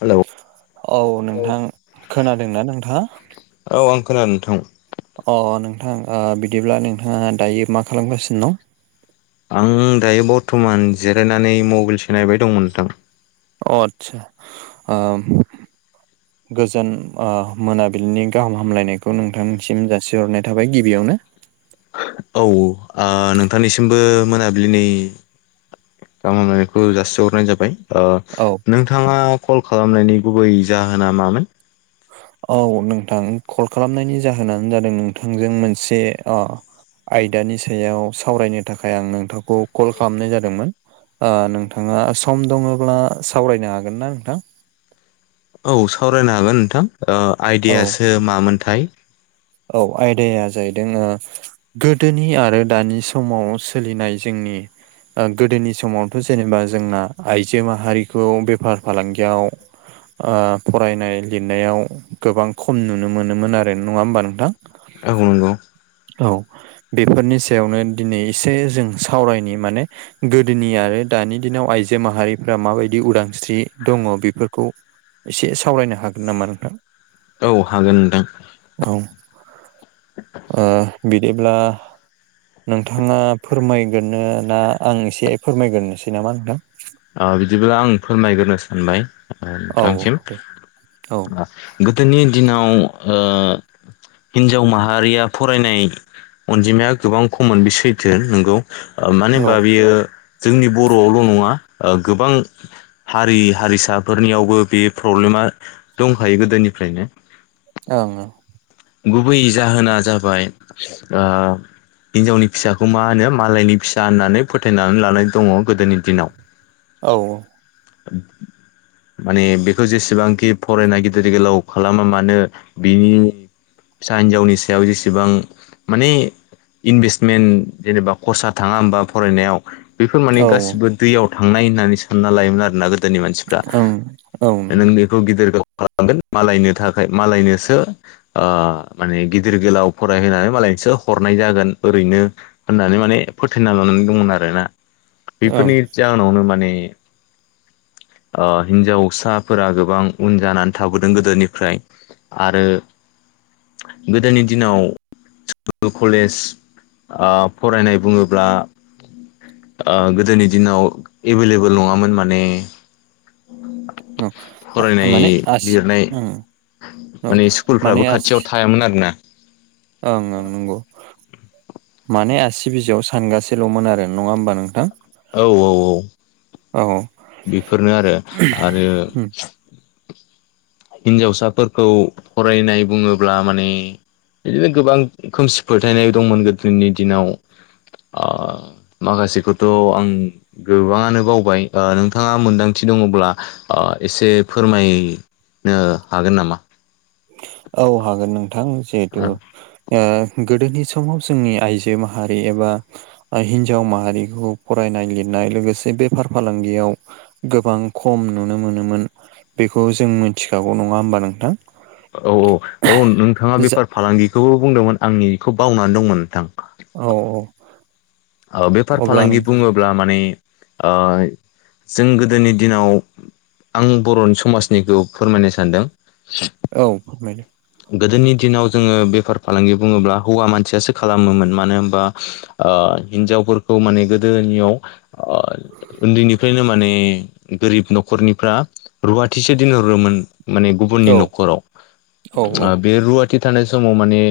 Hello. औ नोंथां। खोनादोंना नोंथाङा? औ आं खोनादों नोंथां। अ नोंथां ओ बिदिब्ला नोंथाङा दायो मा खालामगासिनो दं? आं दायो बरथमान जिरायनानै मबाइलसो नायबाय दंमोन नोंथां। अ आतसा ओम। गोजोन ओ मोनाबिलिनि गाहाम हामलायनायखौ नोंथांमोनसिम जासिहरनाय थाबाय गिबियावनो। औ ओ नोंथांनिसिमबो मोनाबिलिनि गाहाम हामलायनायखौ जासिहरनाय जाबाय। ओ औ। नोंथाङा कल खालामनायनि गुबै जाहोना मामोन? औ नोंथां कल खालामनायनि जाहोनानो जादों नोंथांजों मोनसे अ आयदानि सायाव सावरायनो थाखाय आं नोंथांखौ कल खालामनाय जादोंमोन, ओ नोंथाङा सम दङोब्ला सावरायनो हागोन ना नोंथां? औ सावरायनो हागोन नोंथां ओ औ आयदायासो मामोनथाय? औ आयदाया जाहैदों ओ गोदोनि आरो दानि समाव सोलिनाय जोंनि ओ गोदोनि समावथ' जेनेबा जोंना आइजो माहारिखौ बेफार फालांगियाव ओ फरायनाय लिरनायाव गोबां खम नुनो मोनोमोन आरो, नङा होमबा नोंथां? औ नांगौ। औ बेफोरनि सायावनो दिनै एसे जों सावरायनि माने। गोदोनि आरो दानि दिनाव आइजो माहारिफ्रा माबायदि उदांस्रि दङ बेफोरखौ एसे सावरायनो हागोन नामा नोंथां? औ हागोन नोंथां। औ ओ बिदिब्ला नोंथाङा फोरमायग्रोनो ना, आं एसे फोरमायग्रोनोसै नामा नोंथां। ओ बिदिब्ला आं फोरमायग्रोनो सानबाय नोंथांसिम औ दे औ गोदोनि दिनाव ओ हिनजाव माहारिया फरायनाय अनजिमाया गोबां खममोन बे सैथो नोंगौ। मानो औ होनबा ओं बियो जोंनि बर'आवल' नङा। ओ गोबां हारि हारिसाफोरनियावबो बे प्रब्लेमा दंखायो गोदोनिफ्रायनो। ओं। गुबै जाहोना जाबाय ओ हिनजावनि फिसाखौ मा होनो मालायनि फिसा होननानै फोथायनानै लानाय दङ' गोदोनि दिनाव। औ। माने बेखौ जेसेबांखि फरायना गिदिर गोलाव खालामा मानो बिनि फिसा हिनजावनि सायाव जेसेबां माने इनभेस्टमेन्ट जेनेबा खरसा थाङा होमबा फरायनायाव? बेफोर माने औ गासिबो दैयाव थांनाय होननानै सानना लायोमोन आरोना गो दोनि मानसिफ्रा। ओं औ नंगौ नोंनि बेखौ गिदिर गोलाव खालामगोन मालायनो थाखाय मालायनोसो ओ माने गिदिर गोलाव फरायहोनानै मालायसो हरनाय जागोन ओरैनो होननानै माने फोथायना लानानै दंमोन आरोना। ओं बेफोरनि जाहोनावनो माने ओ हिन्जावसाफोरा गोबां उन जानानै थाबोदों गोदोनिफ्राय। आरो गोदोनि दिनाव स्कुल, कलेज ओ फरायनाय बुङोब्ला ओ गोदोनि दिनाव एभेलेबेल नङामोन माने। औ फरायनाय माने आसि लिरनाय ओं औ माने स्कुलफ्राबो माने आसि खाथियाव थायामोन आरोना। ओं ओं नंगौ। माने आसि बिजौआव सानगासेल'मोन आरो, नङा होमबा नोंथां? औ औ। औ औ। बेफोरनो आरो। आरो उम हिनजावसाफोरखौ फरायनाय बुङोब्ला माने इदिनो गोबां खोमसि फोथायनाय दंमोन गोदोनि दिनाव। ओ माखासेखौथ' आं गोबाङानो बावबाय ओ नोंथाङा मोन्दांथि दङब्ला ओ एसे फोरमाय। नो हागोन नामा। औ हागोन नोंथां जिहेथु ओ ओ गोदोनि समाव जोंनि आइजो माहारि एबा हिन्जाव माहारिखौ फरायनाय लिरनाय लोगोसे बेफार फालांगियाव गोबां खम नुनो मोनोमोन बेखौ जों मिथिखागौ नङा होमबा नोंथां। औ औ औ नोंथाङा जा बेफार फालांगिखौबो बुंदोंमोन आंनिखौ बावनानै दंमोन नोंथां। औ औ ओ बेफार अब्ला फालांगि नों बुङोब्ला माने ओ जों गोदोनि दिनाव आं बर'नि समाजनिखौ फोरमायनो सानदों। औ फोरमायदो। गोदोनि दिनाव जोङो बेफार फालांगि बुङोब्ला हौवा मानसियासो खालामोमोन। मानो होनबा ओ हिनजावफोरखौ माने गोदोनियाव ओ ओन्दैनिफ्रायनो माने गोरिब न'खरनिफ्रा रुवाथिसो दोनहरोमोन माने गुबुननि न'खराव। औ ओ बे रुवाथि थानाय समाव माने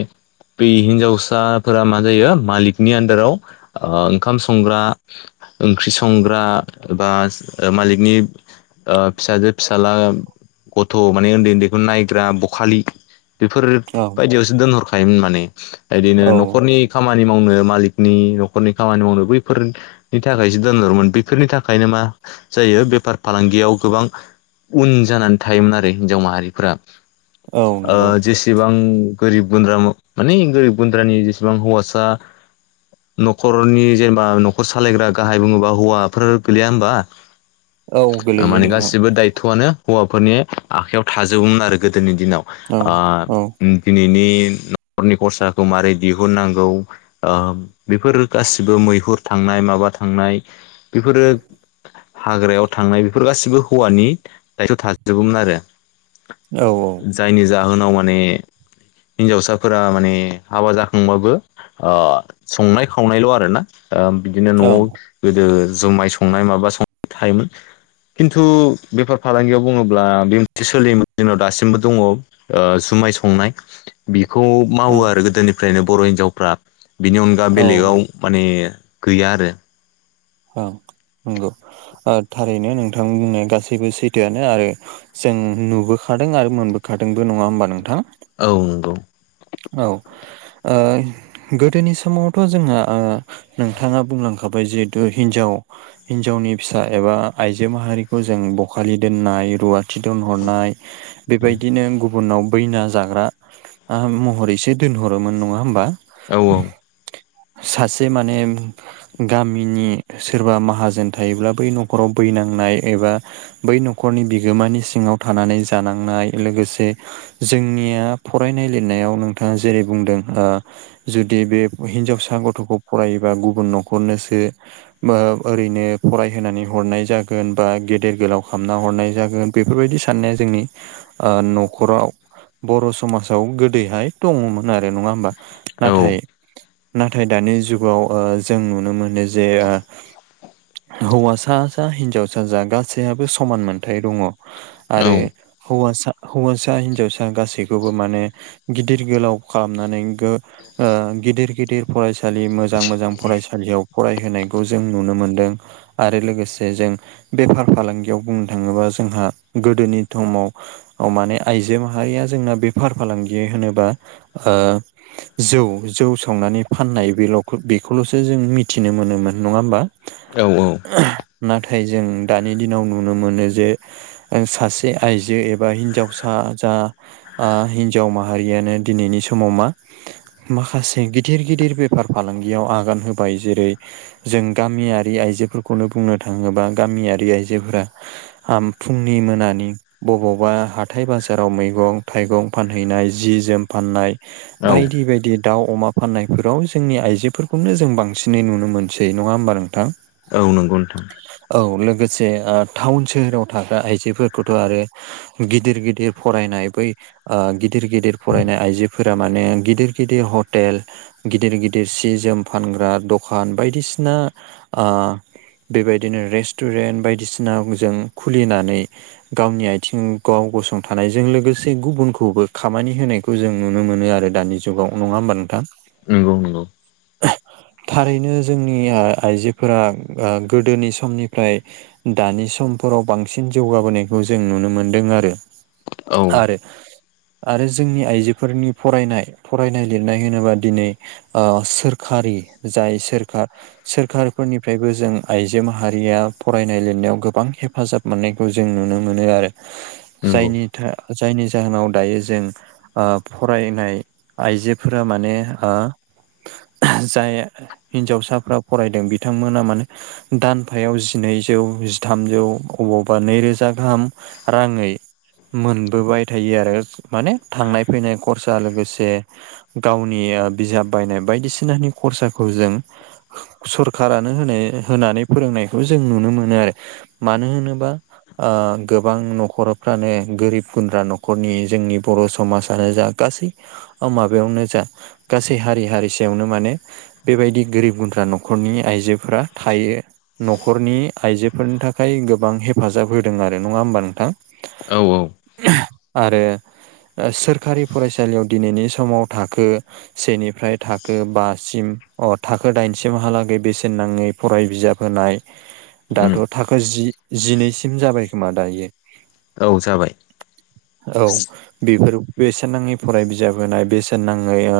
बे हिन्जावसाफोरा मा जायो मालिकनि आन्दाराव ओ ओंखाम संग्रा ओंख्रि संग्रा बा मालिकनि ओ फिसाजो फिसाला गथ' माने ओन्दै ओन्दैखौ नायग्रा बखालि बेफोर औ बायदियावसो दोनहरखायोमोन माने। इदिनो औ न'खरनि खामानि मावनो मालिकनि न'खरनि खामानि मावनो बैफोर नि थाखायसो दोनहरोमोन बेफोरनि थाखायनो मा जायो बेफार फालांगियाव गोबां उन जानानै थायोमोन आरो हिनजाव माहारिफ्रा। औ ओ नंगौ जेसेबां गोरिब गुन्द्राम मानि गोरिब गुन्द्रानि जेसेबां हौवासा न'खरनि जेनेबा न'खर सालायग्रा गाहाय बुङोब्ला हौवाफोर गैलिया होमबा औ गोलैयो माने नोंथां गासिबो दायथ'आनो हौवाफोरनि आखायाव थाजोबोमोन आरो गोदोनि दिनाव औ ओ औ दिनैनि न'खरनि खरसाखौ मारै दिहुननांगौ? ओ बेफोर गासिबो मैहुर थांनाय माबा थांनाय बेफोरो हाग्रायाव थांनाय बेफोर गासिबो हौवानि दायथ' थाजोबोमोन आरो। औ औ जायनि जाहोनाव माने हिन्जावसाफोरा माने हाबा जाखांबाबो ओ संनाय खावनायल' आरो ना ओ बिदिनो न'आव ओं गोदो जुमाय संनाय माबा संनाय थायोमोन। खिन्थु बेफार फालांगियाव बुङोब्ला बे मोनसे सोलियोमोन दिनाव दासिम। [unintelligible] ओ जुमाय संनाय बेखौ औ मावो आरो गोदोनि ओफ्रायनो बर' हिन्जावफ्रा बिनि अनगा औ बेलेगाव माने गैया आरो। औ नंगौ ओ थारैनो नोंथांनि बुंनाय गासैबो सैथोआनो आरो जों नुबोखादों आरो मोनबोखादोंबो नङा होमबा नोंथां। औ नंगौ। औ ओ गोदोनि समावथ' जोंहा ओ नोंथाङा बुंलांखाबाय जिहेतु हिनजाव हिनजावनि फिसा एबा आइजो माहारिखौ जों बखालि दोननाय रुवा थि दोनहरनाय बेबायदिनो गुबुनाव बैना जाग्रा [unintelligible] हरैसे दोनहरोमोन नङा होमबा। औ औ। सासे माने गामिनि सोरबा माहाजोन थायोब्ला बै न'खराव बैनांनाय एबा बै न'खरनि बिगोमानि सिङाव थानानै जानांनाय लोगोसे जोंनिया फरायनाय लिरनायाव नोंथाङा जेरै बुंदों ओ जुदि बे हिनजावसा गथ'खौ फरायोबा गुबुन न'खरनोसो ओ ओरैनो फरायहोनानै हरनाय जागोन बा गेदेर गोलाव खालामना हरनाय जागोन बेफोरबायदि साननाया जोंनि ओ न'खराव बर' समाजाव गोदैहाय दङमोन आरो नङा होमबा औ नाथाय नाथाय दानि जुगाव ओ जों नुनो मोनो जे ओ हौवासा जा हिनजावसा जा गासैहाबो समान मोनथाय दङ आरो औ हौवासा हौवासा हिनजावसा गासैखौबो माने गि गिदिर गोलाव खालामनानै गो ओ गिदिर गिदिर फरायसालि मोजां मोजां फरायसालियाव फरायहोनायखौ जों नुनो मोनदों आरो लोगोसे जों बेफार फालांगियाव बुंनो थाङोबा जोंहा गोदोनि तमाव माने आइजो माहारिया जोंना बेफार फालांगि होनोबा ओ जौ जौ संनानै फाननाय बेल' बेखौल'सो जों मिथिनो मोनोमोन नङा होमबा। औ औ। नाथाय जों दानि दिनाव नुनो मोनो जे सासे आइजो एबा हिन्जावसा जा ओ हिन्जाव माहारि। बेयानो दिनैनि समाव मा माखासे गिदिर गिदिर बेफार फालांगियाव आगान होबाय जेरै जों गामियारि आइजोफोरखौनो बुंनो थाङोबा गामियारि आइजोफोरा फुंनि मोनानि बबावबा हाथाय बाजाराव मैगं थाइगं फानहैनाय। जि जोम फाननाय औ बायदि बायदि दाउ अमा फाननायफोराव जोंनि आइजोफोरखौनो जों बांसिनै नुनो मोनसै नङा होमबा नोंथां। औ नंगौ नोंथां। औ लोगोसे ओ टाउन सोहोराव थाग्रा आइजोफोरखौथ' आरो गिदिर गिदिर फरायनाय बै ओ गि दिर गिदिर फरायनाय आइजोफोरा माने गिदिर गिदिर हटेल गिदिर गिदिर सि जोम फानग्रा दखान बायदिसिना ओ बेबायदिनो रेस्टुरेन्ट बायदिसिना जों खुलिनानै गावनि आथिं गाव गसंथानायजों लोगोसे गुबुनखौबो खामानि होनायखौ जों नुनो मोनो आरो, दानि जुगाव नङा होमबा नोंथां? नंगौ नंगौ। [unintelligible] थारैनो जोंनि आइजोफोरा ओ गोदोनि समनिफ्राय दानि समफोराव बांसिन जौगाबोनायखौ जों नुनो मोन्दों आरो। औ। आरो आरो जोंनि आइजोफोरनि फरायनाय फरायनाय लिरनाय होनोब्ला दिनै ओ सोरखारि जाय सोरखा सोरखारफोरनिफ्रायबो जों आइजो माहारिया फरायनाय लिरनायाव गोबां हेफाजाब मोननायखौ जों नुनो मोनो आरो, नंगौ जायनि था जायनि जाहोनाव दायो जों ओ फरायनाय आइजोफोरा माने हो जाय हिन्जावसाफ्रा फरायदों बिथांमोना माने दानफायाव जिनैजौ जिथामजौ अबावबा नैरोजा गाहाम राङै मोनबोबाय थायो आरो। माने थांनाय फैनाय खरसा लोगोसे गावनिया बिजाब बायनाय बायदिसिनानि खरसाखौ जों सरखारानो होनो होनानै फोरोंनायखौ जों नुनो मोनो आरो। मानो होनोबा ओ गोबां न'खरफ्रानो गोरिब गुन्द्रा न'खरनि जोंनि बर' समाजानो जा गासै ओ माबायावनो जा गासै हारि हारिसायावनो माने बेबायदि गोरिब गुन्द्रा न'खरनि आइजोफोरा थायो। न'खरनि आइजोफोरनि थाखाय गोबां हेफाजाब होदों आरो नङा होमबा नोंथां? औ औ। आरो ओ सोरखारि फरायसालियाव दिनैनि समाव थाखो सेनिफ्राय थाखो बासिम अ थाखो दाइनसिमहालागै बेसेन नाङै फराय बिजाब होनाय उम दाथ' थाखो जि, जिनैसिम जाबाय खोमा दायो। औ जाबाय। औ बेफोर बेसेन नाङै फराय बिजाब होनाय बेसेन नाङै ओ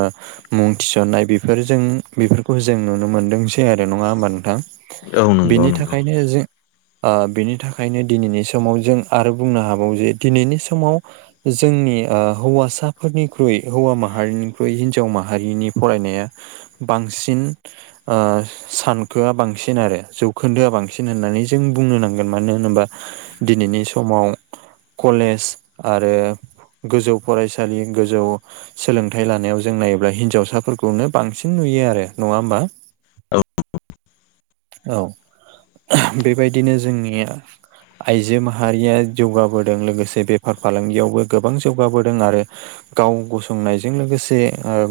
मुं थिसन्नाय बेफोरजों बेफोरखौ जों नुनो मोनदोंसै आरो नङा होमबा नोंथां? औ नंगौ बेनि नंगौ थाखायनो जों ओ बेनि थाखायनो दिनैनि समाव जों आरो बुंनो हाबावो जे दिनैनि समाव जोंनि ओ हौवासाफोरनिख्रुइ हौवा माहारिनिख्रुइ हिनजाव माहारिनि फरायनाया बांसिन ओ सानखोआ बांसिन आरो जौखोन्दोआ बांसिन होननानै जों बुंनो नांगोन मानो होनोबा दिनैनि समाव कलेज आरो गोजौ फरायसालि गोजौ सोलोंथाइ लानायाव जों नायोब्ला हिनजावसाफोरखौनो बांसिन नुयो आरो नङा होमबा औ [unintelligible] बेबायदिनो जोंनिया आइजो माहारिया जौगाबोदों लोगोसे बेफार फालांगियावबो गोबां जौगाबोदों आरो गाव गसंनायजों लोगोसे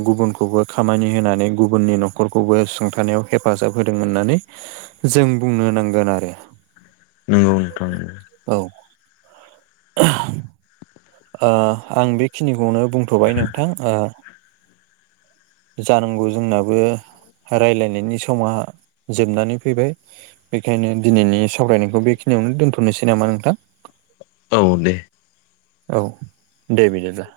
गुबुनखौबो खामानि होनानै गुबुननि न' खरखौबो सुंथानायाव हेफाजाब होदों होननानै जों बुंनो नांगोन आरो। नंगौ नोंथां औ आं बेखिनिखौनो बुंथ'बाय नोंथां जानांगौ जोंनाबो रायलायनायनि समा जोबनानै फैबाय। बेखायनो दिनैनि सावरायनायखौ बेखिनियावनो दोनथ'नोसै नामा नोंथां? औ दे। औ दे बिदिब्ला